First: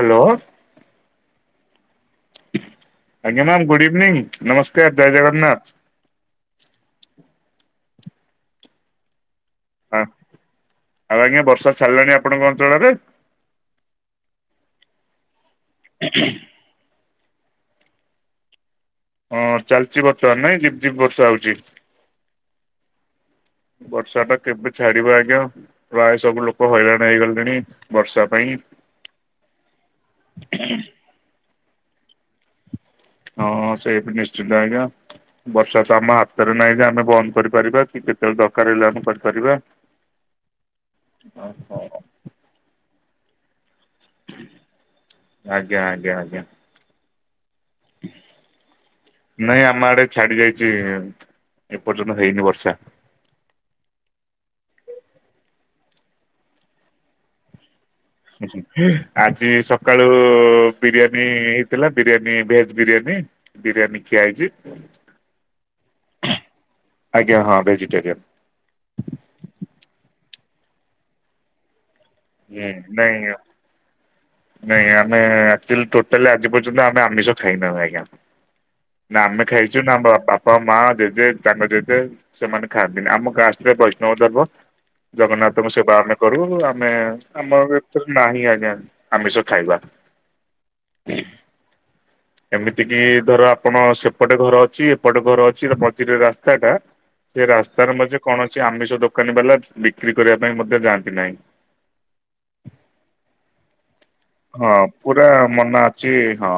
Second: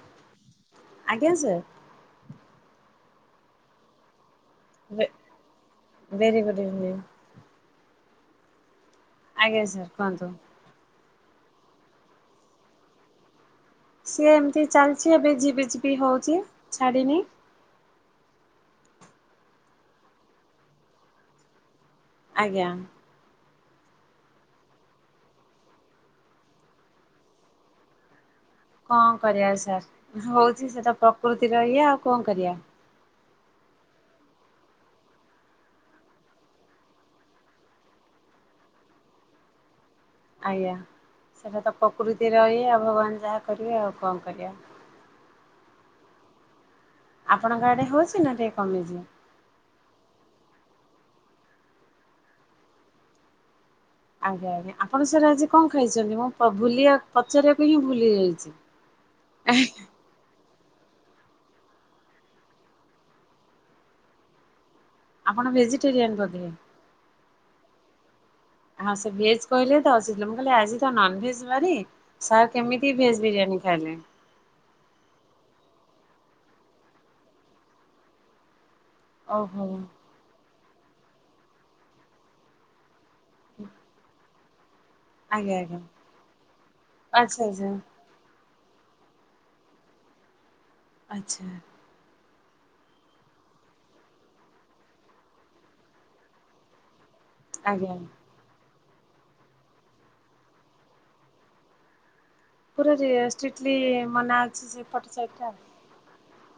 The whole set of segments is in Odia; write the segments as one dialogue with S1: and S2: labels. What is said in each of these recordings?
S1: ହାଲୋ।
S2: ଆଜ୍ଞା ସାର୍।
S1: ଆଜ୍ଞା ମ୍ୟାମ ଗୁଡ ଇଭିନିଂ ନମସ୍କାର
S2: ଭେ
S1: ଜୟ ଜଗନ୍ନାଥ।
S2: Very good evening. ଆଜ୍ଞା ସାର୍
S1: ହଁ
S2: କୁହନ୍ତୁ।
S1: ଆଉ ଆଜ୍ଞା ବର୍ଷା ଛାଡିଲାଣି ଆପଣଙ୍କ ଅଞ୍ଚଳରେ?
S2: ସିଏ ଏମିତି ଚାଲିଛି ଏବେ ଯିବି ଯିବି ହଉଛି ଛାଡିିନି।
S1: ହଁ ଚାଲିଚି ବର୍ତ୍ତମାନ ନାଇଁ ଝିପି ଝିପି ବର୍ଷା ହଉଛି।
S2: ଆଜ୍ଞା।
S1: ବର୍ଷା ଟା କେବେ ଛାଡିବ ଆଜ୍ଞା? ପ୍ରାୟ ସବୁ ଲୋକ ହଇରାଣ ହେଇଗଲେଣି ବର୍ଷା ପାଇଁ।
S2: କଣ କରିବା ସାର୍ ହଉଛି ସେଟା ପ୍ରକୃତିର ଇଏ ଆଉ କଣ କରିବା?
S1: ହଁ ସେଇଟା ନିଶ୍ଚିତ ଆଜ୍ଞା। ବର୍ଷା ତ ଆମ ହାତରେ ନାହିଁ ଯେ ଆମେ ବନ୍ଦ କରିପାରିବା କି କେତେବେଳେ ଦରକାର ହେଲେ ଆମେ କରିପାରିବା।
S2: ଆଜ୍ଞା ସେଟା ତ
S1: ଓହୋ
S2: ପ୍ରକୃତି ଇଏ ଆଉ ଭଗବାନ ଯାହା କରିବେ ଆଉ କଣ କରିବା।
S1: ଆଜ୍ଞା ଆଜ୍ଞା ଆଜ୍ଞା।
S2: ଆପଣଙ୍କ ଆଡେ ହଉଛି ନା ଟିକେ କମିଯିବ।
S1: ନାଇଁ ଆମ ଆଡେ ଛାଡି ଯାଇଛି ଏପର୍ଯ୍ୟନ୍ତ ହେଇନି ବର୍ଷା।
S2: ଆଜ୍ଞା ଆଜ୍ଞା ଆପଣ ସାର୍ ଆଜି କଣ ଖାଇଛନ୍ତି ମୁଁ ବୁଲିିବା ପଚାରିବାକୁ ହିଁ ଭୁଲି ଯାଇଚି ଆଁହ।
S1: ଯୋଉ ବିରିୟାନୀ ହେଇଥିଲା ବିରିୟାନୀ ଭେଜ ବିରିୟାନୀ। ବିରିୟାନୀ ଖିଆ ହେଇଚି।
S2: ଆପଣ ଭେଜିଟେରିୟାନ୍ ବୋଧେ?
S1: ଆଜ୍ଞା ହଁ ଭେଜିଟେରିୟାନ୍।
S2: ହଁ ସେ ଭେଜ କହିଲେ ତ ସେଥିଲା ମୁଁ କହିଲି ଆଜି ତ ନନ ଭେଜ ବାରି ସାର୍
S1: ହୁଁ
S2: କେମିତି
S1: ନାଇଁ
S2: ଭେଜ ବିରିୟାନୀ ଖାଇଲେ?
S1: ନାଇଁ ଆମେ ଆକ୍ଚ୍ୟୁଲି ଟୋଟାଲି ଆଜି ପର୍ଯ୍ୟନ୍ତ ଆମେ ଆମିଷ ଖାଇନା ନାହୁଁ ଆଜ୍ଞା। ନା ଆମେ
S2: ଓହୋ
S1: ଖାଇଚୁ ନା ଆମ ବାପା, ମାଆ, ଜଜେ ତାଙ୍କ ଜେଜେ ସେମାନେ ଖାଆନ୍ତି ନି ଆମ କାଷ୍ଟ ରେ ବୈଷ୍ଣବ ଧର୍ମ
S2: ଆଜ୍ଞା
S1: ଜଗନ୍ନାଥଙ୍କ ସେବା ଆମେ କରୁ ଆମେ
S2: ଆଜ୍ଞା ଆଚ୍ଛା
S1: ଆମ
S2: ଆଚ୍ଛା
S1: ଏଥିରେ ନାହିଁ ଆଜ୍ଞା। ଆମିଷ ଖାଇବା।
S2: ଆଚ୍ଛା।
S1: ଏମିତି କିି ଧର ଆପଣ ସେପଟେ ଘର ଅଛି ଏପଟେ ଘର ଅଛି ମଝିରେରେ ରାସ୍ତା ଟା। ସେ
S2: ଆଜ୍ଞା
S1: ରାସ୍ତାରେ ମଧ୍ୟ କୌଣସି ଆମିଷ ଦୋକାନୀ ବାଲା ବିକ୍ରି କରିବା ପାଇଁ ମଧ୍ୟ ଯାଆନ୍ତି ନାହିଁ।
S2: ପୁରା ରିୟାଷ୍ଟିଟ୍ଲି ମନା ଅଛି ସେପଟ ସାଇଟ୍ ଟା।
S1: ଚି ହଁ।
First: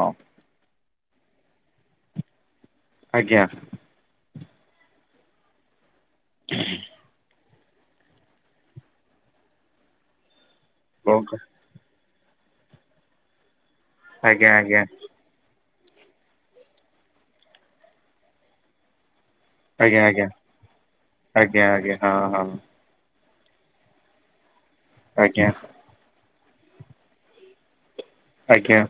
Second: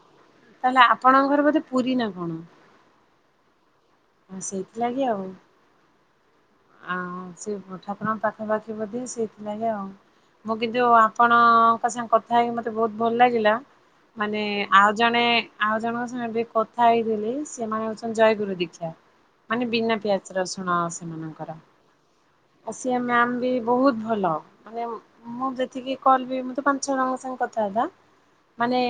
S2: ତାହେଲେ ଆପଣଙ୍କର ଘର ବୋଧେ ପୁରୀ ନା କଣ?
S1: ଆଜ୍ଞା।
S2: ହଁ ସେଇଥିଲାଗି ଆଉ।
S1: ହୁଁ
S2: ଆଁଉ ସେଇ ଠାକୁରଙ୍କ ପାଖାପାଖି ବୋଧେ ସେଇଥିଲାଗି ଆଉ। ମୁଁ କିନ୍ତୁ ଆପଣଙ୍କ ସାଙ୍ଗେ କଥା ହେଇକି ମତେ ବହୁତ ଭଲ ଲାଗିଲା। ମାନେ
S1: ଆଜ୍ଞା ଆଜ୍ଞା।
S2: ଆଉ ଜଣେ ଆଉ ଜଣଙ୍କ ସାଙ୍ଗରେ ବି କଥା ହେଇଥିଲି ସେମାନେ ହଉଚନ୍ତି ଜୟଗୁରୁ ଦୀକ୍ଷା। ମାନେ ବିନା
S1: ଆଜ୍ଞା ଆଜ୍ଞା
S2: ପିଆଜ ରସୁଣ ସେମାନେ।
S1: ଆଜ୍ଞା ଆଜ୍ଞା ହଁ ହଁ।
S2: ସିଏ ମ୍ୟାାମ ବି ବହୁତ ଭଲ ମାନେ
S1: ଆଜ୍ଞା
S2: ମୁଁ ଯେତିକି କଲ ବି ମୁଁ ତ ପାଞ୍ଚ ଛଅ ଜଣଙ୍କ ସାଙ୍ଗେ କଥାବାର୍ତ୍ତା।
S1: ଆଜ୍ଞା
S2: ମାନେ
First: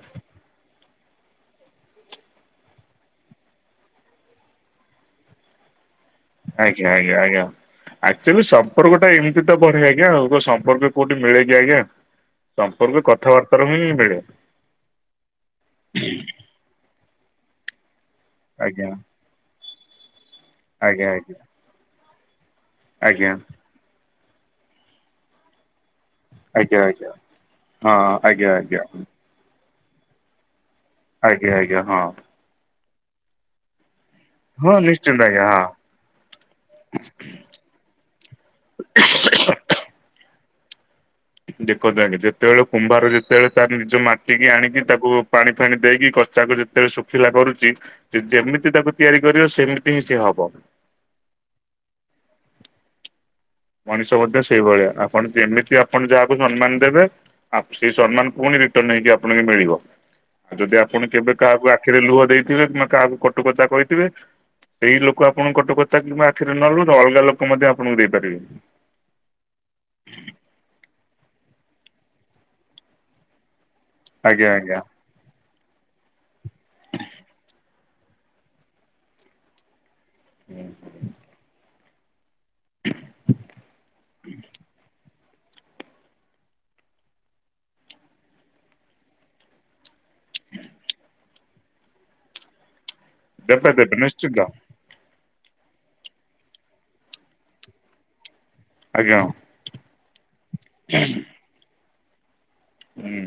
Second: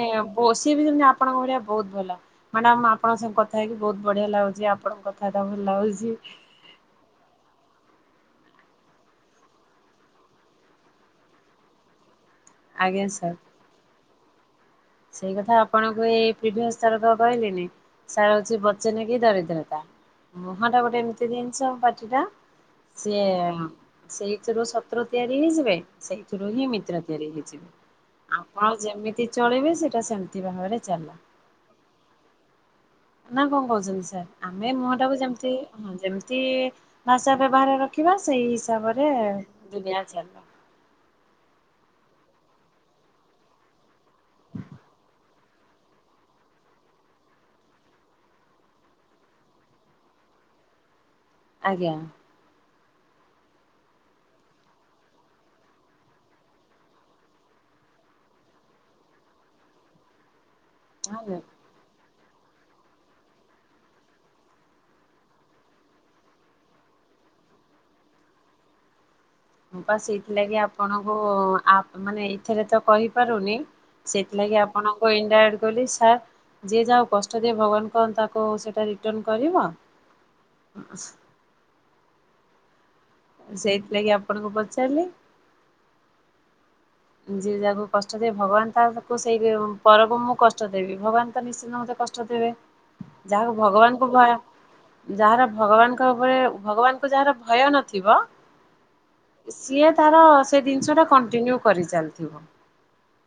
S2: ଓ ସିଏ ବି ସେମତି ଆପଣଙ୍କ ଭଳିଆ ବହୁତ ଭଲ। ମ୍ୟାଡମ ମୁଁ ଆପଣଙ୍କ ସାଙ୍ଗେ କଥା ହେଇକି ବହୁତ ବଢିଆ ଲାଗୁଚି। ଆପଣଙ୍କ କଥା ବାର୍ତ୍ତା ଭଲ ଲାଗୁଚି।
S1: ଆଜ୍ଞା ଆଜ୍ଞା ଆଜ୍ଞା। ଆକ୍ଚ୍ୟୁଆଲି ସମ୍ପର୍କ ଟା ଏମିତି ତ ବଢେ ଆଜ୍ଞା ଆଉ। କଣ ସମ୍ପର୍କ କୋଉଠି ମିଳେ କି ଆଜ୍ଞା? ସମ୍ପର୍କ
S2: ଆଜ୍ଞା ସାର୍
S1: କଥାବାର୍ତ୍ତାରୁ ହିଁଁ ମିଳେ।
S2: ସେଇ କଥା ଆପଣଙ୍କୁ ଏଇ ପ୍ରିଭିୟସ ଥରକ କହିଲିନି? ଶାଳା ଚେ
S1: ଆଜ୍ଞା
S2: ବଚନେ କେ ଦରିଦ୍ରତା ମୁହଁ ଟା ଗୋଟେ
S1: ଆଜ୍ଞା
S2: ଏମିତି
S1: ଆଜ୍ଞା
S2: ଜିନିଷ ପାଟି ଟା ସିଏ
S1: ଆଜ୍ଞା
S2: ସେଇଥିରୁ ଶତ୍ରୁ ତିଆରି ହେଇଯିବେ। ସେଇଥିରୁ ହିଁ
S1: ଆଜ୍ଞା
S2: ମିତ୍ର
S1: ଆଜ୍ଞା।
S2: ତିଆରି ହେଇଯିବେ।
S1: ହଁ ଆଜ୍ଞା
S2: ଆପଣ ଯେମିତି ଚଳେଇବେ ସେଇଟା ସେମିତି ଭାବରେ ଚାଲ
S1: ଆଜ୍ଞା ଆଜ୍ଞା ହଁ।
S2: ନା କଣ କହୁଚନ୍ତି ସାର୍ ଆମେ
S1: ହଁ
S2: ମୁହଁ ଟାକୁ
S1: ନିଶ୍ଚିନ୍ତ ଆଜ୍ଞା
S2: ଯେମତି ହଁ ଯେମତି ଭାଷା ବ୍ୟବହାର ରଖିବା ସେଇ ହିସାବରେ ଦୁନିଆ ଚାଲି
S1: ଦେଖନ୍ତୁ ଆଜ୍ଞା ଯେତେବେଳେ କୁମ୍ଭାର ଯେତେବେଳେ ତାର ନିଜ ମାଟିିକି ଆଣିକି ତାକୁ ପାଣି ଫାଣି ଦେଇକି କଚାକୁ ଯେତେବେଳେ ଶୁଖିଲା କରୁଚି। ଯେ ଯେମିତି ତାକୁ ତିଆରି କରିବ ସେମିତି ହିଁ ସିଏ ହବ।
S2: ଆଜ୍ଞା।
S1: ମଣିଷ ମଧ୍ୟ ସେଇଭଳିଆ ଆପଣ ଯେମିତି ଆପଣ ଯାହାକୁ ସମ୍ମାନ ଦେବେ। ଆପ୍ ସେଇ ସମ୍ମାନ ପୁଣି ରିଟର୍ଣ ହେଇକି ଆପଣଙ୍କୁ ମିଳିବ। ଆଉ ଯଦି ଆପଣ
S2: ହଁ
S1: କେବେ କାହାକୁ ଆକ୍ ଆଖିରେ ଲୁହ ଦେଇଥିବେ କିମ୍ବା କାହାକୁ କଟୁକଥା କହିଥିବେ ସେଇ ଲୋକ ଆପଣ କଟୁ କଥା କିମ୍ବା ଆଖିରେ ନ ଲୁହ ଅଲଗା ଲୋକ ମଧ୍ୟ ଆପଣଙ୍କୁ ଦେଇପାରିବେ।
S2: ହଁ ବା ସେଇଥିଲାଗି ଆପଣଙ୍କୁ ଆପ୍ ମାନେ ଏଥିରେ ତ କହିପାରୁନି।
S1: ଆଜ୍ଞା
S2: ସେଥିଲାଗି
S1: ଆଜ୍ଞା
S2: ଆପଣଙ୍କୁ ଇନ୍ଦାରେକ୍ଟ୍ କହିଲି ସାର୍ ଯିଏ ଯାହକୁ କଷ୍ଟ ଦିଏ ଭଗବାନ କଣ ତାକୁ ସେଟା ରିଟର୍ଣ କରିବ?
S1: [inaudible]
S2: ସେଇଥିଲାଗି ଆପଣଙ୍କୁ ପଚାରିଲି ଯିଏ ଯାହାକୁ କଷ୍ଟ ଦିଏ ଭଗବାନ ତାକୁ ସେଇ ପରକୁ ମୁଁ କଷ୍ଟ ଦେବି ଭଗବାନ ତ ନିଶ୍ଚିନ୍ତ ମତେ କଷ୍ଟ କଷ୍ଟ ଦେବେ ଯାହାକୁ
S1: ଦେବେ ଦେବେ
S2: ଭଗବାନଙ୍କୁ ଭୟ
S1: ନିଶ୍ଚିତ
S2: ଯାହାର ଭଗବାନଙ୍କ ଉପରେ ଭଗବାନଙ୍କୁ ଯାହାର ଭୟ ନଥିବ
S1: ଆଜ୍ଞା ହଁ।
S2: ସିଏ ତାର ସେ ଜିନିଷ ଟା କଣ୍ଟିନ୍ୟୁ କରି ଚାଲିଥିବ।
S1: ହୁଁ।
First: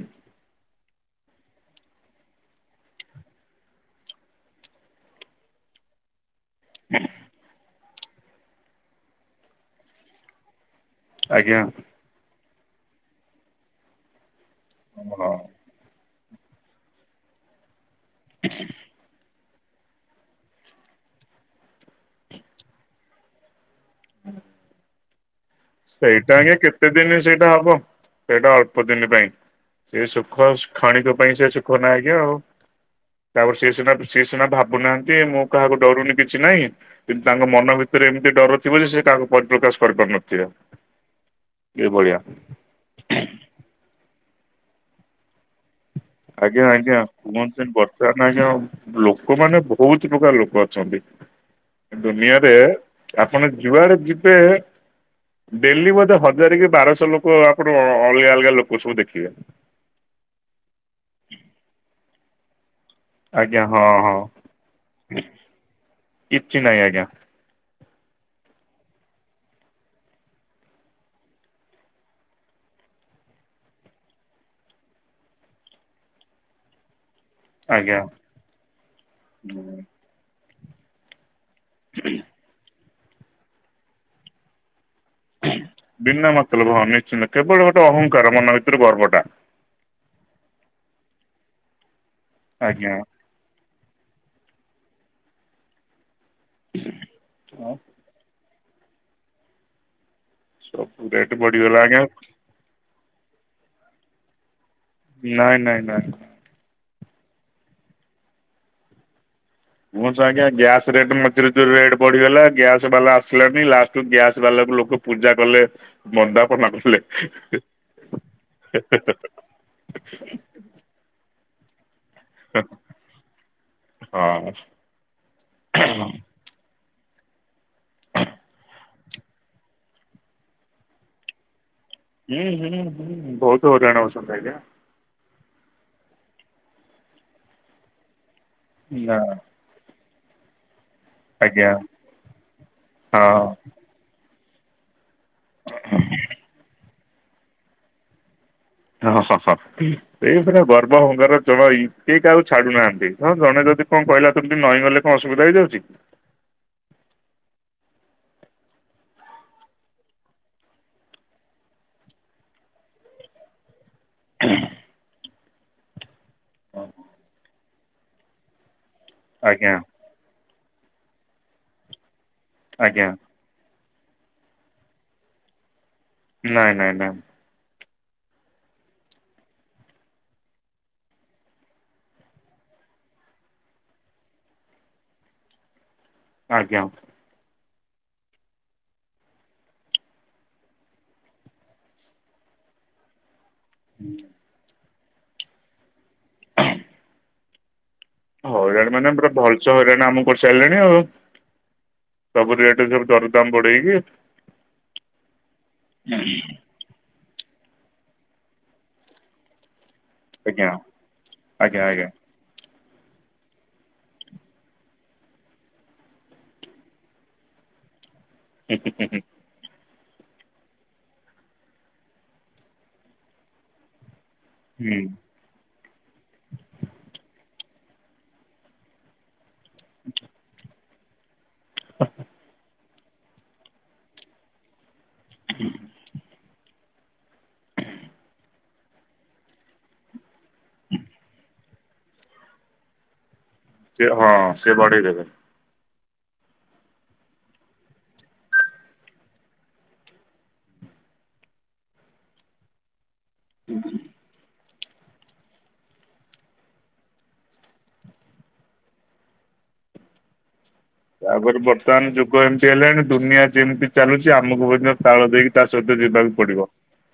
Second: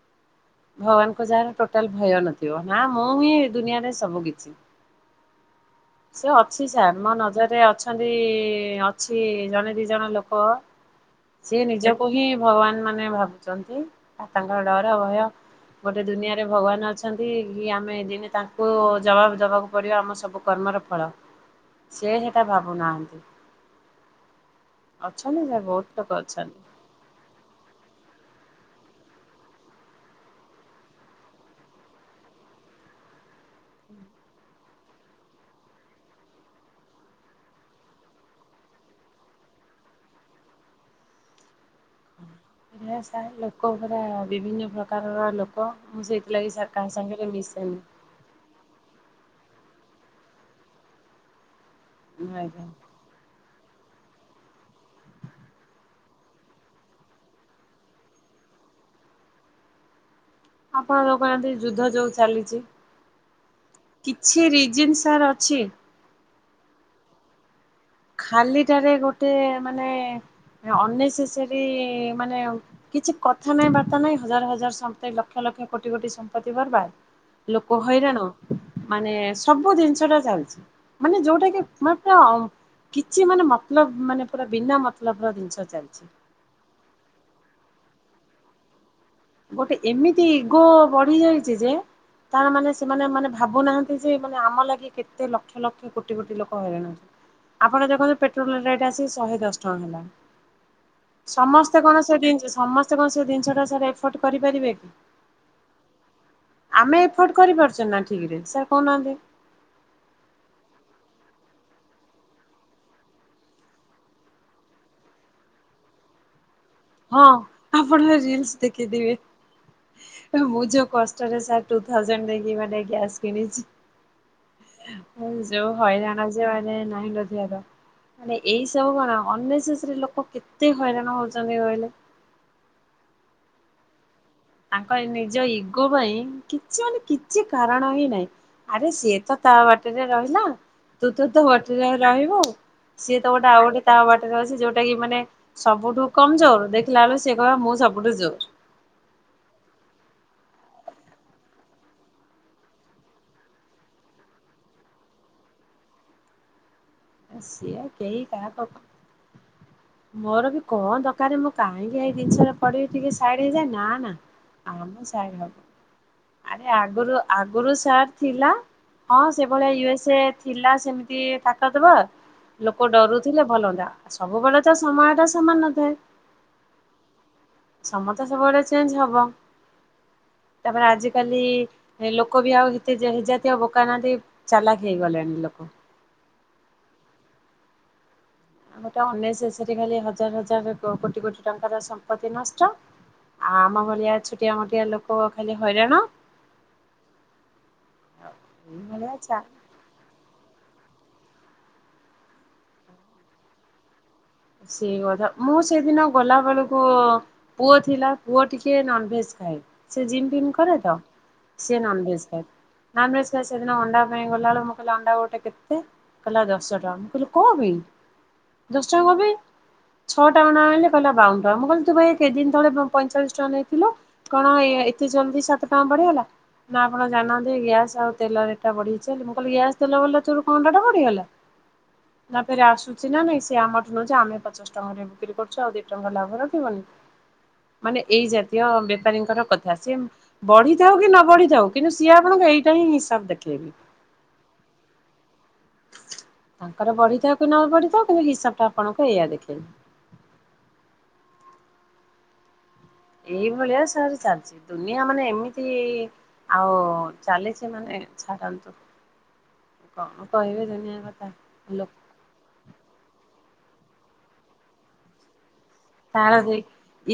S2: ଭଗବାନଙ୍କ ଯାହାର ଟୋଟାଲ ଭୟ ନଥିବ ନା ମୁଁ ହିଁ ଦୁନିଆରେ ସବୁ କିଛି ସେ ଅ ଅଛି ସାର୍ ମୋ ନଜରରେ ଅଛନ୍ତି ଇ ଅଛି ଜଣେ ଦିଜଣ ଲୋକ
S1: ଆଜ୍ଞା
S2: ସିଏ ନିଜକୁ ହିଁ ଭଗବାନ ମାନେ ଭାବୁଛନ୍ତି ଆଉ ତାଙ୍କର ଡର ଭୟ
S1: ହଁ।
S2: ଗୋଟେ ଦୁନିଆରେ ଭଗବାନ ଅଛନ୍ତି କି ଆମେ ଦିନେ ତାଙ୍କୁ ଜବାବ ଦବାକୁ ପଡିବ ଆମ ସବୁ କର୍ମର ଫଳ ସିଏ ସେଟା ଭାବୁନାହାନ୍ତି
S1: ହୁଁ [unintelligible]
S2: ଅଛନ୍ତି [unintelligible] ନ
S1: ସେଇଟା ଆଜ୍ଞା କେତେ ଦିନ ସେଇଟା ହବ ସେଇଟା ଅଳ୍ପ ଦିନ ପାଇଁ ସେ ସୁଖ କ୍କ୍ଷଣିକ ପାଇଁ ସେ ସୁଖ ନାଁ ଆଜ୍ଞା ଆଉ ତାପରେ ସିଏ ସିନା ସିଏ ସିନା ଭାବୁନାହାନ୍ତି ମୁଁ କାହାକୁ ଡରୁନି କିଛି ନାହିଁ କିନ୍ତୁ ତାଙ୍କ ମନ ଭିତରେ ଏମିତି ଡର ଥିବ ଯେ ସେ କାହାକୁ ପରିପ୍ରକାଶ କରିପାରୁ ନଥିବେ କେ ଭଳିଆ
S2: ସେ ସାର୍ ଲୋକପରା ବିଭିନ୍ନ ପ୍ରକାରର ଲୋକ କହ ମୁଁ ସେଇଥିଲାଗି ସାର୍ କାହା ସାଙ୍ଗରେ ମିଶେନି
S1: ନାହିଁ ଆଜ୍ଞା ଲୋକମାନେ ବହୁତ ପ୍ରକାର ଲୋକ ଅଛନ୍ତି ଏ ଦୁନିଆରେ
S2: ଆଜ୍ଞା
S1: ଆପଣ ଜୁଆଡେ ଯିବେ ଡେଲି ବୋଧେ ହଜାର କି ବାରଶହ ଲୋକ ଆପଣ ଅଲଗା ଅଲଗା ଲୋକ ସବୁ ଦେଖିବେ
S2: ଆପଣ ଯୋଉ କରନ୍ତି ଯୁଦ୍ଧ ଯୋଉ ଚାଲିଛି
S1: ଆଜ୍ଞା ହଁ ହଁ
S2: କିଛି ରିଜିନ୍ ସାର୍ ଅଛି?
S1: କିଛି ନାହିଁ ଆଜ୍ଞା।
S2: ଖାଲିଟାରେ ଗୋଟେ ମାନେ ଅନେସେରୀ ମାନେ କିଛି କଥା ନାଇଁ ବାର୍ତ୍ତା ନାଇଁ ହଜାର ହଜାର ସମ୍ପତ୍ତି ଲକ୍ଷ ଲକ୍ଷ କୋଟି କୋଟି ସମ୍ପତ୍ତି ବରବାଦ ଲୋକ
S1: ଆଜ୍ଞା।
S2: ହଇରାଣ ମାନେ ସବୁ ଜିନିଷ ଟା ଚାଲିଛି ମାନେ ଯୋଉଟା କି [unintelligible] କିଛି ମାନେ ମତଲବ ମାନେ ପୁରା ବିନା ମତଲବର ଜିନିଷ ଚାଲିଛି।
S1: ବିନା ମତଲବ ହଁ ନିଶ୍ଚିନ୍ତ କେବଳ ଗୋଟେ ଅହଂଙ୍କାର ମନ ଭିତରେ ଗର୍ବଟା
S2: ଗୋଟେ ଏମିତି ଇଗୋ ବଢି ଯାଇଛି ଯେ ତାର ମାନେ
S1: ଆଜ୍ଞା।
S2: ସେମାନେ ମାନେ ଭାବୁନାହାନ୍ତି ମାନେ ଆମ ଲାଗି କେତେ ଲକ୍ଷ ଲକ୍ଷ କୋଟି କୋଟି ଲୋକ ହଇରାଣ
S1: ହଁ
S2: ଆପଣ ଦେଖନ୍ତୁ ପେଟ୍ରୋଲରେ ରେଟ ଆସି ଶହେଦଶ ଟଙ୍କା ହେଲା
S1: ସବୁ ରେଟ୍
S2: ସମସ୍ତେ
S1: ବଢିଗଲା
S2: କଣ
S1: ଆଜ୍ଞା
S2: [unintelligible] ସେଠ କଣସେ ଜିନିଷଟା ସେ ଏଫୋର୍ଟ କରିପାରିବେ କି?
S1: ନାଇଁ ନାଇଁ ନାଇଁ।
S2: ଆମେ ଏଫୋର୍ଟ କରିପାରୁଛ ନା ଠିକ୍ ରେ ସାର୍ କହୁନାହାନ୍ତି
S1: ମୁଁ ତ ଆଜ୍ଞା ଗ୍ୟାସ୍ ରେଟ୍ ମଝିରେ ଯୋଉ ରେଟ୍ ବଢିଗଲା ଗ୍ୟାସ ବାଲା ଆସିଲାଣିି ଲାଷ୍ଟୁ ଗ୍ୟାସ୍ ବାଲାକୁ ଲୋକ ପୂଜା କଲେ ମନ୍ଦାପନା କଲେ
S2: ହଁ ଆପଣ ରିଲସ୍ ଦେଖେଇଥିବେ ମୁଁ ଯୋଉ କଷ୍ଟରେ ସାର୍ ଟୁ ଥାଉଜେଣ୍ଡ୍ ଦେଇକି ମାନେ ଗ୍ୟାସ କିଣିଛି
S1: ହଁ
S2: ମୁଁ ଯୋଉ ହଇରାଣ ସେ ମାନେ ନାହିଁ ନଥିବାର ମାନେ ଏଇ ସବୁ କଣ ଅନ୍ ନେସେସେରି ଲୋକ କେତେ ହଇରାଣ ହଉଛନ୍ତି କହିଲେ?
S1: ହୁଁ ହୁଁ ହୁଁ ହୁଁ ବହୁତ ହଇରାଣ ହଉଛନ୍ତି ଆଜ୍ଞା
S2: ତାଙ୍କ ନିଜ ଇଗୋ ପାଇଁ କିଛି ମାନେ କିଛି କାରଣ ହିଁ ନାହିଁ ଆରେ ସିଏ
S1: ନା
S2: ତ ତା ବାଟରେ ରହିଲା। ତୁ ତ ତୋ
S1: ଆଜ୍ଞା
S2: ବାଟରେ ରହିବୁ ସିଏ ତ
S1: ହଁ
S2: ଗୋଟେ ଆଉ ଗୋଟେ ତା ବାଟରେ ଅଛି ଯୋଉଟା କି ମାନେ ସବୁଠୁ କମଜୋର ଦେଖିଲା ବେଳକୁ ସିଏ କହିବ ମୁଁ ସବୁଠୁ ଜୋର
S1: ହଁ ହଁ ହଁ। ସେଇପରା ଗର୍ବ ଅହଂକାର ଜମା ବି କେହି କାହାକୁ ଛାଡୁନାହାନ୍ତି ହଁ ଜଣେ ଯଦି କଣ କହିଲା ତୁ ଟିକେ ନଈଁ ଗଲେ କଣ ଅସୁବିଧା ହେଇଯାଉଛି?
S2: ଅଁ ସେୟା କେହି କାହାକୁ। ମୋର ବି କଣ ଦରକାରେ? ମୁଁ କାହିଁକି ଏଇ ଜିନିଷରେ ପଡିବି ଟିକେ ସାଇଡ ହେଇଯାଏ ନା ନା ଆମେ ସାଇଡ ହବୁନ ଆରେ ଆଗରୁ ଆଗରୁ ସାର୍ ଥିଲା। ହଁ ସେଭଳିଆ
S1: ଆଜ୍ଞା
S2: ୟୁ ଏସ ଏ ଥିଲା ସେମିତି ତାକତବର୍। ଲୋକ
S1: ଆଜ୍ଞା
S2: ଡରୁଥିଲେ ଭଲ ହନ୍ତା ସବୁବେଳେ ତ ସମୟ ଟା ସମାନ ନଥାଏ।
S1: ନାଇଁ ନାଇଁ ମ୍ୟାମ।
S2: ସମସ୍ତେ ସେଭଳିଆ ଚେଞ୍ଜ ହବ ତାପରେ ଆଜିିକାଲି। ହେ ଲୋକ ବି ଆଉ ହେତେ ଯେ ହେ ଜାତିଆ ବୋକା ନାହାନ୍ତି ଚାଲାକ ହେଇଗଲେଣି ଲୋକ।
S1: ଆଜ୍ଞା।
S2: ଆମର ତ ଅନନେସେସେରି ଖାଲି ହଜାର ହଜାର କ-କୋଟି କୋଟି ଟଙ୍କାର ସମ୍ପତ୍ତି ନଷ୍ଟ। ଆ ଆମ ଭଳିଆ ଛୋଟିଆ ମୋଟିଆ ଲୋକ ଖାଲି ହଇରାଣ।
S1: ହୁ ହଇରାଣ ମାନେ
S2: ଏଇଭଳିଆ
S1: ପୁରା
S2: ଚା
S1: ଭଲ ଚ ହଇରାଣ ଆମକୁ କରିସାରିଲେଣି ଆଉ ସବୁ ରେଟ ସବୁ ଦରଦାମ୍ ବଢେଇକି।
S2: ସେଇ କଥା ମୁଁ ସେ ଦିନ ଗଲାବେଳ ପୁଅ ପୁଅ ଥିଲା ପୁଅ ଟିକେ ନନଭେଜ ଖାଏ। ସେ ଜିମ୍ ଫିମ୍
S1: ଆଜ୍ଞା
S2: କରେ ତ ସିଏ
S1: ଆଜ୍ଞା ଆଜ୍ଞା
S2: ନନଭେଜ ଖାଏ। ନନଭେଜ ଖାଏ ସେଦିନ ଅଣ୍ଡା ପାଇଁ ଗଲାବେଳକୁ ମୁଁ କହିଲି ଅଣ୍ଡା ଗୋଟେ କେ‌ତେ? କହିଲା ଦଶା ଟଙ୍କା। ମୁଁ କହିଲି କଣ ପାଇଁ? ଦଶ ଟଙ୍କା
S1: ହୁଁ ହୁଁ
S2: କଣ ପାଇଁ ଛଅଟା ଅଣ୍ଡା ଆଣିଲି କହିଲା ବାଉନ ଟଙ୍କା ମୁଁ କହିଲି ତୁ ପା ଏଇ କେତେଦିନ ତଳେ ପ-ପଇଁଚାଳିଶ ଟଙ୍କା ନେଇଥିଲୁ। କଣ
S1: ହୁଁ।
S2: ଏ-ଏତେ ଜଲ୍ଦି ସାତ ଟଙ୍କା ବଢ଼ିଗଲା? ନା ଆପଣ ଜାଣିନାହାନ୍ତି କି ଗ୍ୟାସ୍ ଆଉ ତେଲ ରେଟ୍ ଟା ବଢିଯାଇଛି ବୋଲି ମୁଁ କହିଲି ଗ୍ୟାସ୍, ତେଲ ବଢିଲା ତୋର କଣ ଅଣ୍ଡା ଟା ବଢିଗଲା? ନା ଫେରେ ଆସୁଛି ନା ନାଇଁ ସିଏ ଆମଠୁ ନଉଚି ଆମେ ପଚାଶ ଟଙ୍କାରେ ବିକ୍ରି କରୁଚୁ ଆଉ ଦି ଟଙ୍କା ଲାଭ ରଖିବନି। ମାନେ ଏଇ ଜାତୀୟ ବେପାରୀଙ୍କର କଥା ସିମ୍ ବଢିଥାଉ କି ନ ବଢିଥାଉ। କିନ୍ତୁ ସିଏ ଆପଣଙ୍କୁ ଏଇଟା ହିଁ ହିସାବ ଦେଖେଇବି।
S1: ସେ ହଁ ସେ ବଢ଼େଇ ଦେବେ।
S2: ତାଙ୍କର ବଢିଥାଉ କି ନ ବଢିଥାଉ କିନ୍ତୁ ହିସାବ ଟା ଆପଣଙ୍କୁ ଏଇଆ ଦେଖେଇବେ। ଏଇଭଳିଆ ସାର ଚାଲିଚି। ଦୁନିଆ ମାନେ ଏମିତି ଆଉ ଚାଲିଛି ମାନେ ଛାଡ଼ନ୍ତୁ। କଣ କହିବେ ଦୁନିଆ କଥା
S1: ତାପରେ
S2: ଲୋକ
S1: ବର୍ତ୍ତମାନ ଯୁଗ ଏମିତି ହେଲାଣି ଦୁନିଆ ଯେମିତି ଚାଲୁଛି ଆମକୁ ମଧ୍ୟ ତାଳ ଦେଇକି ତା ସହିତ ଯି
S2: ତାଳ ଦେଇ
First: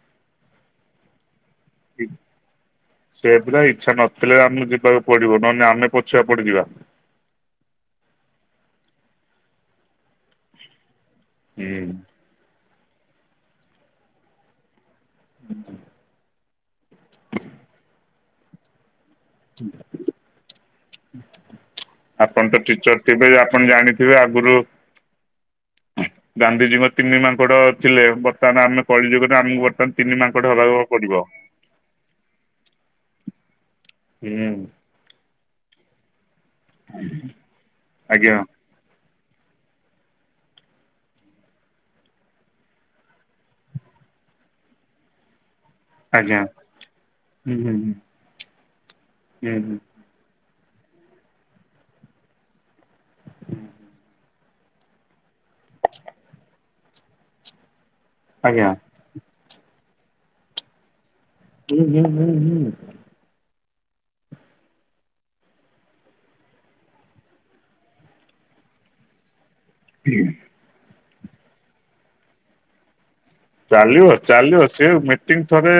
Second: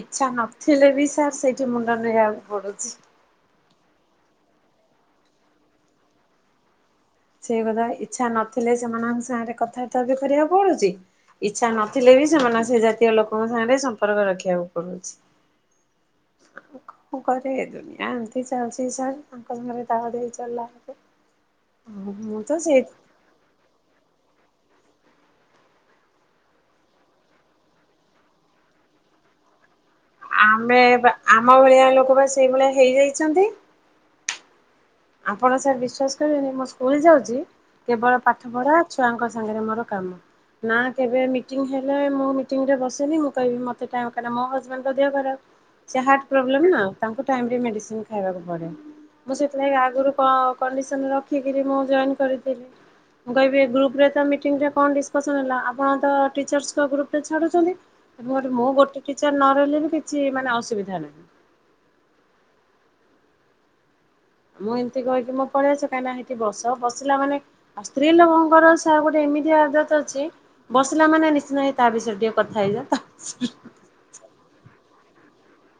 S2: ଇଚ୍ଛା ନଥିଲେ ବି ସାର୍ ସେଇଠି ମୁଣ୍ଡ ନଇଁବାକୁ ପଡୁଛି।
S1: ସେୟା ପରା ଇଚ୍ଛା ନଥିଲେ ଆମକୁ ଯିବାକୁ ପଡିବ ନହନେ ଆମେ ପଛୁଆ ପଡିଯିବା।
S2: ସେଇ କଥା ଇଚ୍ଛା ନଥିଲେ ସେମାନଙ୍କ ସାଙ୍ଗରେ କଥାବାର୍ତ୍ତା ବି କରିବାକୁ ପଡୁଛି ଇଚ୍ଛା
S1: ହୁଁ
S2: ନଥିଲେ ବି ସେମାନ ସେ ଜାତୀୟ ଲୋକଙ୍କ ସାଙ୍ଗରେ ସମ୍ପର୍କ ରଖିବାକୁ ପଡୁଛି।
S1: [unintelligible]
S2: ଆଉ କଣ କରିବେ? ଦୁନିଆ ଏମିତି ଚାଲଛି ସାର୍ ତାଙ୍କ ସାଙ୍ଗରେ ତାଳ ଦେଇକି ଚାଲିଲା ବେଳକୁ ଆଉ ମୁଁ ତ ସେଇ
S1: କେବେ ଆପଣ ଜାଣିଥିବେ ଆଗରୁ। ଗାନ୍ଧିଜୀଙ୍କ ତିନି ମାଙ୍କଡ ଥିଲେ ବର୍ତ୍ତମାନ ଆମେ କଳି ଯୁଗରେ ଆମକୁ ବର୍ତ୍ତମାନ ତିନି ମାଙ୍କଡ ହବାକୁ
S2: ଆମେ ବା
S1: ପଡିବ।
S2: ଆମ ଭଳିଆ ଲୋକ ବା ସେଇଭଳିଆ ହେଇଯାଇଛନ୍ତି।
S1: ହୁଁ।
S2: ଆପଣ ସାର ବିଶ୍ଵାସ କରିବେନି ମୁଁ ସ୍କୁଲ ଯାଉଛି କେବଳ
S1: ଆଜ୍ଞା।
S2: ପାଠ ପଢା ଛୁଆଙ୍କ ସାଙ୍ଗରେ ମୋର କାମ। ନା କେବେ ମିଟିଂ ହେଲେ ମୁଁ ମିଟିଂରେ ବସେନି ମୁଁ କହିବି ମତେ ଟାଇ କାରଣ ମୋ ହଜବେଣ୍ଡଙ୍କ ଦେହ ଖରାପ ସେ ହାଟ୍
S1: ଆଜ୍ଞା
S2: ପ୍ରୋବ୍ଲେମ ନା ତାଙ୍କୁ ଟାଇମ୍
S1: ହୁଁ
S2: ରେ
S1: ହୁଁ
S2: ମେଡିସିନ
S1: ହୁଁ
S2: ଖାଇବାକୁ ପଡ଼େ ମୁଁ
S1: ହୁଁ
S2: ସେଥିଲାଗି ଆଗ ଆଗରୁ କ କଣ୍ଡିସନ୍ ରଖିକିରି ମୁଁ ଜଏନ୍ କରିଥିଲି। ମୁଁ କହିବି ଗ୍ରୁପରେ ତ ମିଟିଂରେ କଣ ଡିସକସନ୍ ହେଲା ଆପଣ ତ ଟିଚର୍ସଙ୍କ ଗ୍ରୁପ ରେ ଛାଡୁଚନ୍ତି ମୁଁ ହେଟି ମୁଁ
S1: ଆଜ୍ଞା
S2: ଗୋଟେ ଟିଚର ନ ରହିଲେ ବି କିଛି ମାନେ ଅସୁବିଧା ନାହିଁ।
S1: ହୁଁ ହୁଁ ହୁଁ ହୁଁ।
S2: ମୁଁ ଏମିତି କହିକି ମୁଁ ପଳେଇ ଆସେ କାହିଁକିନା ହେଠି ବସ ବସିଲା ମାନେ ଆଉ ସ୍ତ୍ରୀ ଲୋକଙ୍କର ସେ ଗୋଟେ ଏମିତି ଆଦତ ତ ଅଛି
S1: ହୁଁ।
S2: ବସିଲା ମାନେ ନିଶ୍ଚିୟ ହେଇ ତା ବିଷୟରେ ଟିକେ କଥା ହେଇଯା ତା ବିଷୟ ରେ
S1: ଚାଲିବ ଚାଲିବ ସିଏ ମିଟିଂ ଥରେ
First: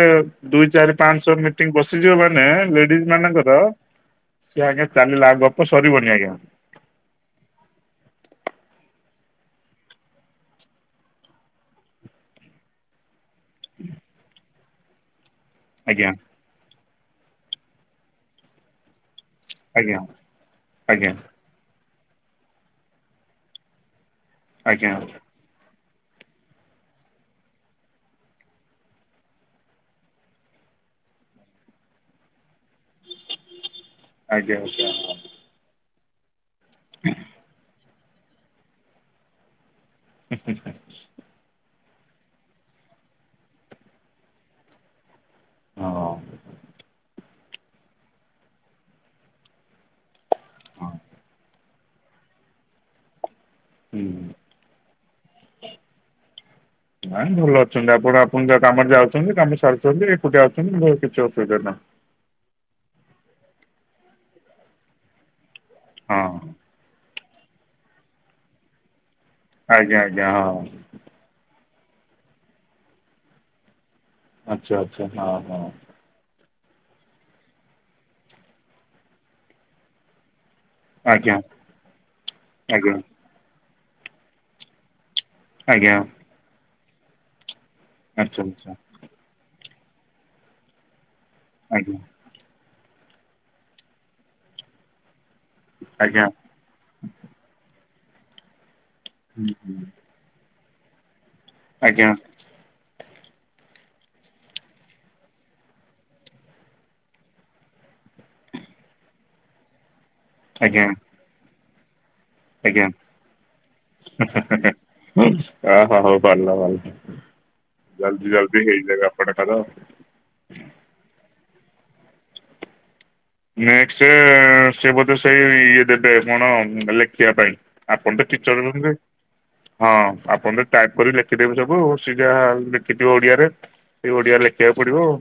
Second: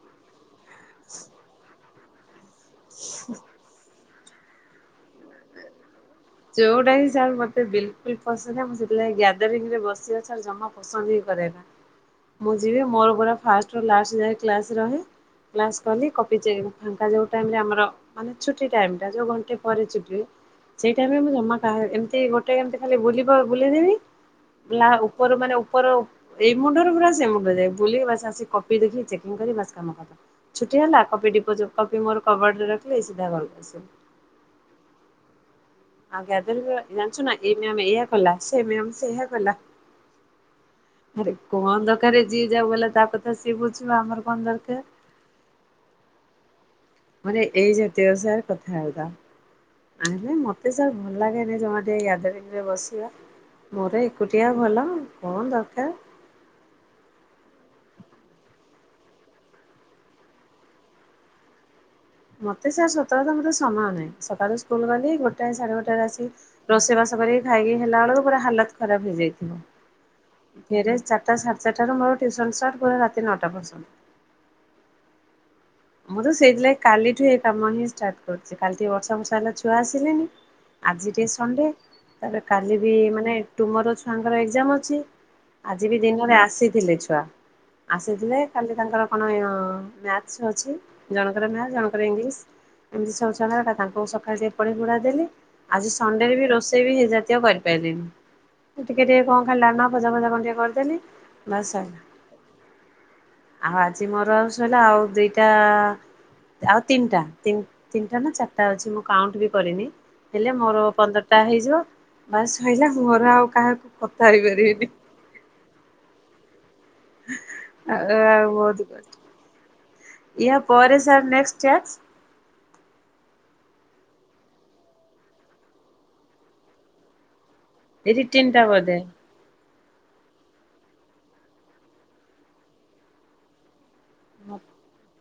S1: ଦୁଇ, ଚାରି, ପାଞ୍ଚ, ଛଅ ମିଟିଂ ବସ ସେ ଯଉ ମାନେ ଲେଡିଜ ମାନଙ୍କର ସିଏ ଆଜ୍ଞା ଚାଲିଲା ଗପ ସରିବନି ଆଜ୍ଞା।
S2: ଯୋଉଟା ହିଁ ସାର୍ ମତେ ବିଲକୁଲ ପସନ୍ଦ ନାହିଁ ମୁଁ ସେଥିଲାଗି ଗ୍ୟଦରିଙ୍ଗ ରେ ବସିବା ସାର୍ ଜମା ପ ସନ୍ଦ ନୁହଁ କରିବା ପାଇଁ ବିରେ ମୁଁ ଯିବି ମୋର ପୁର ଫାଷ୍ଟ ରୁ ଲାଷ୍ଟ ଯାଏଁ କ୍ଲାସରେ ରହେ କ୍ଲାସ କଲି
S1: ଆଜ୍ଞା
S2: କପ ଚେଞ୍ଜ ଫାଙ୍କା ଯୋଉ ଟାଇମରେ ଆମର ମାନେ ଛୁଟି ଟାଇମ୍ ଟା ଯୋଉ ଘଣ୍ଟେ ପରେ
S1: ଆଜ୍ଞା
S2: ଛୁଟି ସେ
S1: ଆଜ୍ଞା।
S2: ମୁଁ ଜମା କାହା ଏମିତି ଗୋଟେ ଏମତି ଖାଲି ବୁଲିବା ବୁଲେଇଦେବି ଲା
S1: ଆଜ୍ଞା
S2: ଉପର ମାନେ ଉପର ଏଇ ମୁଣ୍ଡରୁ ପୁରା ସେ ମୁଣ୍ଡ ଯାଏଁ ବୁଲିକି ବାସ ଆସିକି କପି ଦେଖିକି ଚେକିଂ କରିବି ବାସ କାମ ଖତମ୍। ଛୁଟି ହେଲା କପି ଡିପୋ କପି ମୋର କବଡରେ ରଖିଲି ସିଧା ଘର କୁ ଆସିଲି।
S1: ଆଜ୍ଞା ଆଜ୍ଞା।
S2: ଆଉ ଗ୍ୟାଦେରିଙ୍ଗ ରେ ଜାଣିଛୁ ନା ଏଇ ମ୍ୟାମ ଏଇଆ କଲା ସେ ମ୍ୟାମ ସେଇଆ କଲା
S1: ଆ
S2: ଆରେ କଣ ଦରକାର ଯିଏ ଯାଉ ବଲା ତା କଥା ସିଏ ବୁଝିବ ଆମର କଣ ଦରକାର
S1: ହଁ
S2: ମାନେ ଏଇ ଜାତୀୟ ସାର କଥା ବାର୍ତା ଆରେ ମତେ
S1: ହଁ
S2: ସାର୍ ଭଲ ଲାଗେନି ଯୋଉ ମୋତେ ଗ୍ୟାଦରିଙ୍ଗ ରେ ବସିବା
S1: ହୁଁ।
S2: ମୋର ଏକୁଟିଆ ଭଲ କଣ ଦରକାର
S1: ନାଇଁ ଭଲ ଅଛନ୍ତି ଆପଣ ଆପଣଙ୍କ କାମରେ ଯାଉଚନ୍ତି କାମ ସାରୁଚନ୍ତି ଏକୁଟିଆ ଆଉଚନ୍ତି କିଛି ଅସୁବିଧା ନାହିଁ।
S2: ମତେ ସାର୍ ସତ କଥା ମୋତେ ସମୟ ନାହିଁ ସକାଳୁ ସ୍କୁଲ ଗଲି ଗୋଟଏ ସାଢ଼େ ଗୋଟା ଆସି
S1: ହଁ
S2: ରୋଷେଇବାସ କରିକି ଖାଇକି ହେଲା ବେଳକୁ ପୁରା ହାଲତ ଖରାପ ହେଇଯାଇଥିବ।
S1: ଆଜ୍ଞା ଆଜ୍ଞା ହଁ।
S2: ଫେରେ ଚାରଟା ସାଢେ ଚାରିଟାରୁ ମୋର ଟ୍ୟୁସନ ଷ୍ଟାର୍ଟ ପୁରା ରାତି ନଅଟା ପର୍ଯ୍ୟନ୍ତ।
S1: ଆଛା ଆଛା ହଁ ହଁ।
S2: ମୁଁ ତ ସେଇଥିଲାଗ କାଲିଠୁ ଏ କାମ ହିଁ ଷ୍ଟାର୍ଟ କରୁଚି କାଲି ଟିକେ ବର୍ଷା ଫର୍ଷା ହେଲା ଛୁଆ ଆସିଲେନି ଆଜି ଟେ
S1: ଆଜ୍ଞା
S2: ସଣ୍ଡେ ତାପରେ କାଲି ବି
S1: ଆଜ୍ଞା
S2: ମାନେ ଟୁ ମୋର ଛୁଆଙ୍କର ଏଗଜାମ ଅଛି ଆଜି
S1: ଆଜ୍ଞା
S2: ବି ଦିନରେ ଆସିଥିଲେ ଛୁଆ ଆସିଥିଲେ
S1: ଆଚ୍ଛା ଆଚ୍ଛା
S2: କାଲି ତାଙ୍କର କଣ ମ୍ୟାଥ ଅଛି ଜଣଙ୍କର ମ୍ୟାଥ
S1: ଆଜ୍ଞା
S2: ଜଣଙ୍କର ଇଂଲିଶ ଏମିତି ସବୁ ଛୁଆଙ୍କର ଗଲା ତାଙ୍କୁ ସକାଳୁ ଟିକେ ପଢ଼େଇ ପୁଢା ଦେଲି ଆଜି
S1: ଆଜ୍ଞା।
S2: ସଣ୍ଡେରେ ବି ରୋଷେଇ ବି ହେଇ ଜାତୀୟ କରି ପାଇଲିନି ଟିକେ ଟିକେ କଣ ଖାଲା ଡାଲମା
S1: ଆଜ୍ଞା
S2: ଭଜା ଫଜା କଣ ଟିକେ କରିଦେଲି ବାସ ସଇଲା ଆଉ ଆଜି ମୋର ଆଉ ସଇଲା ଆଉ ଦିଟି ଟା ଆଉ ତିନିଟା ତିନିଟା ନା ଚାରିଟା ଅଛି ମୁଁ କାଉଣ୍ଟ ବି କରିନି ହେଲେ
S1: ଆଜ୍ଞା
S2: ମୋର ପନ୍ଦରଟା ହେଇଯିବ ବାସ
S1: ଆଜ୍ଞା
S2: ସଇଲା ମୁଁ ମୋର ଆଉ କାହାକୁ କଥା ହେଇପାରିବିନି।
S1: ଅହୋ ହଉ ତାହାଲେ ଭଲ ଜଲଦି
S2: ଆଉ
S1: ଜଲଦି
S2: ବହୁତ
S1: ହେଇଯବ ଆପଣଙ୍କର
S2: ୟା ପରେ ସାର୍ ନେକ୍ ଟାସ୍କ?
S1: ନେକ୍ସଟ ସେ ବୋଧେ ସେଇ ଇଏ ଦେବେ କଣ ଲେଖିବା ପାଇଁ ଆପଣ ତ
S2: ରିଟିନ୍ ଟା
S1: ଟିଚର
S2: ବୋଧେ।
S1: ରହୁଚନ୍ତି ହଁ ଆପଣ ତ ଟାଇପ କରି ଲେଖିଦେବେ ସବୁ ସେ ଯାହା ଲେଖିଥିବ ଓଡିଆରେ ସେ ଓଡିଆ ଲେଖକୁ ପଡିବ ଆଉ।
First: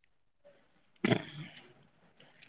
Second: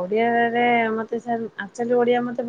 S2: ଓଡିଆରେ ମତେ ସାର ଆକଚୁଲି ଓଡିଆ ମତେ ଭଲ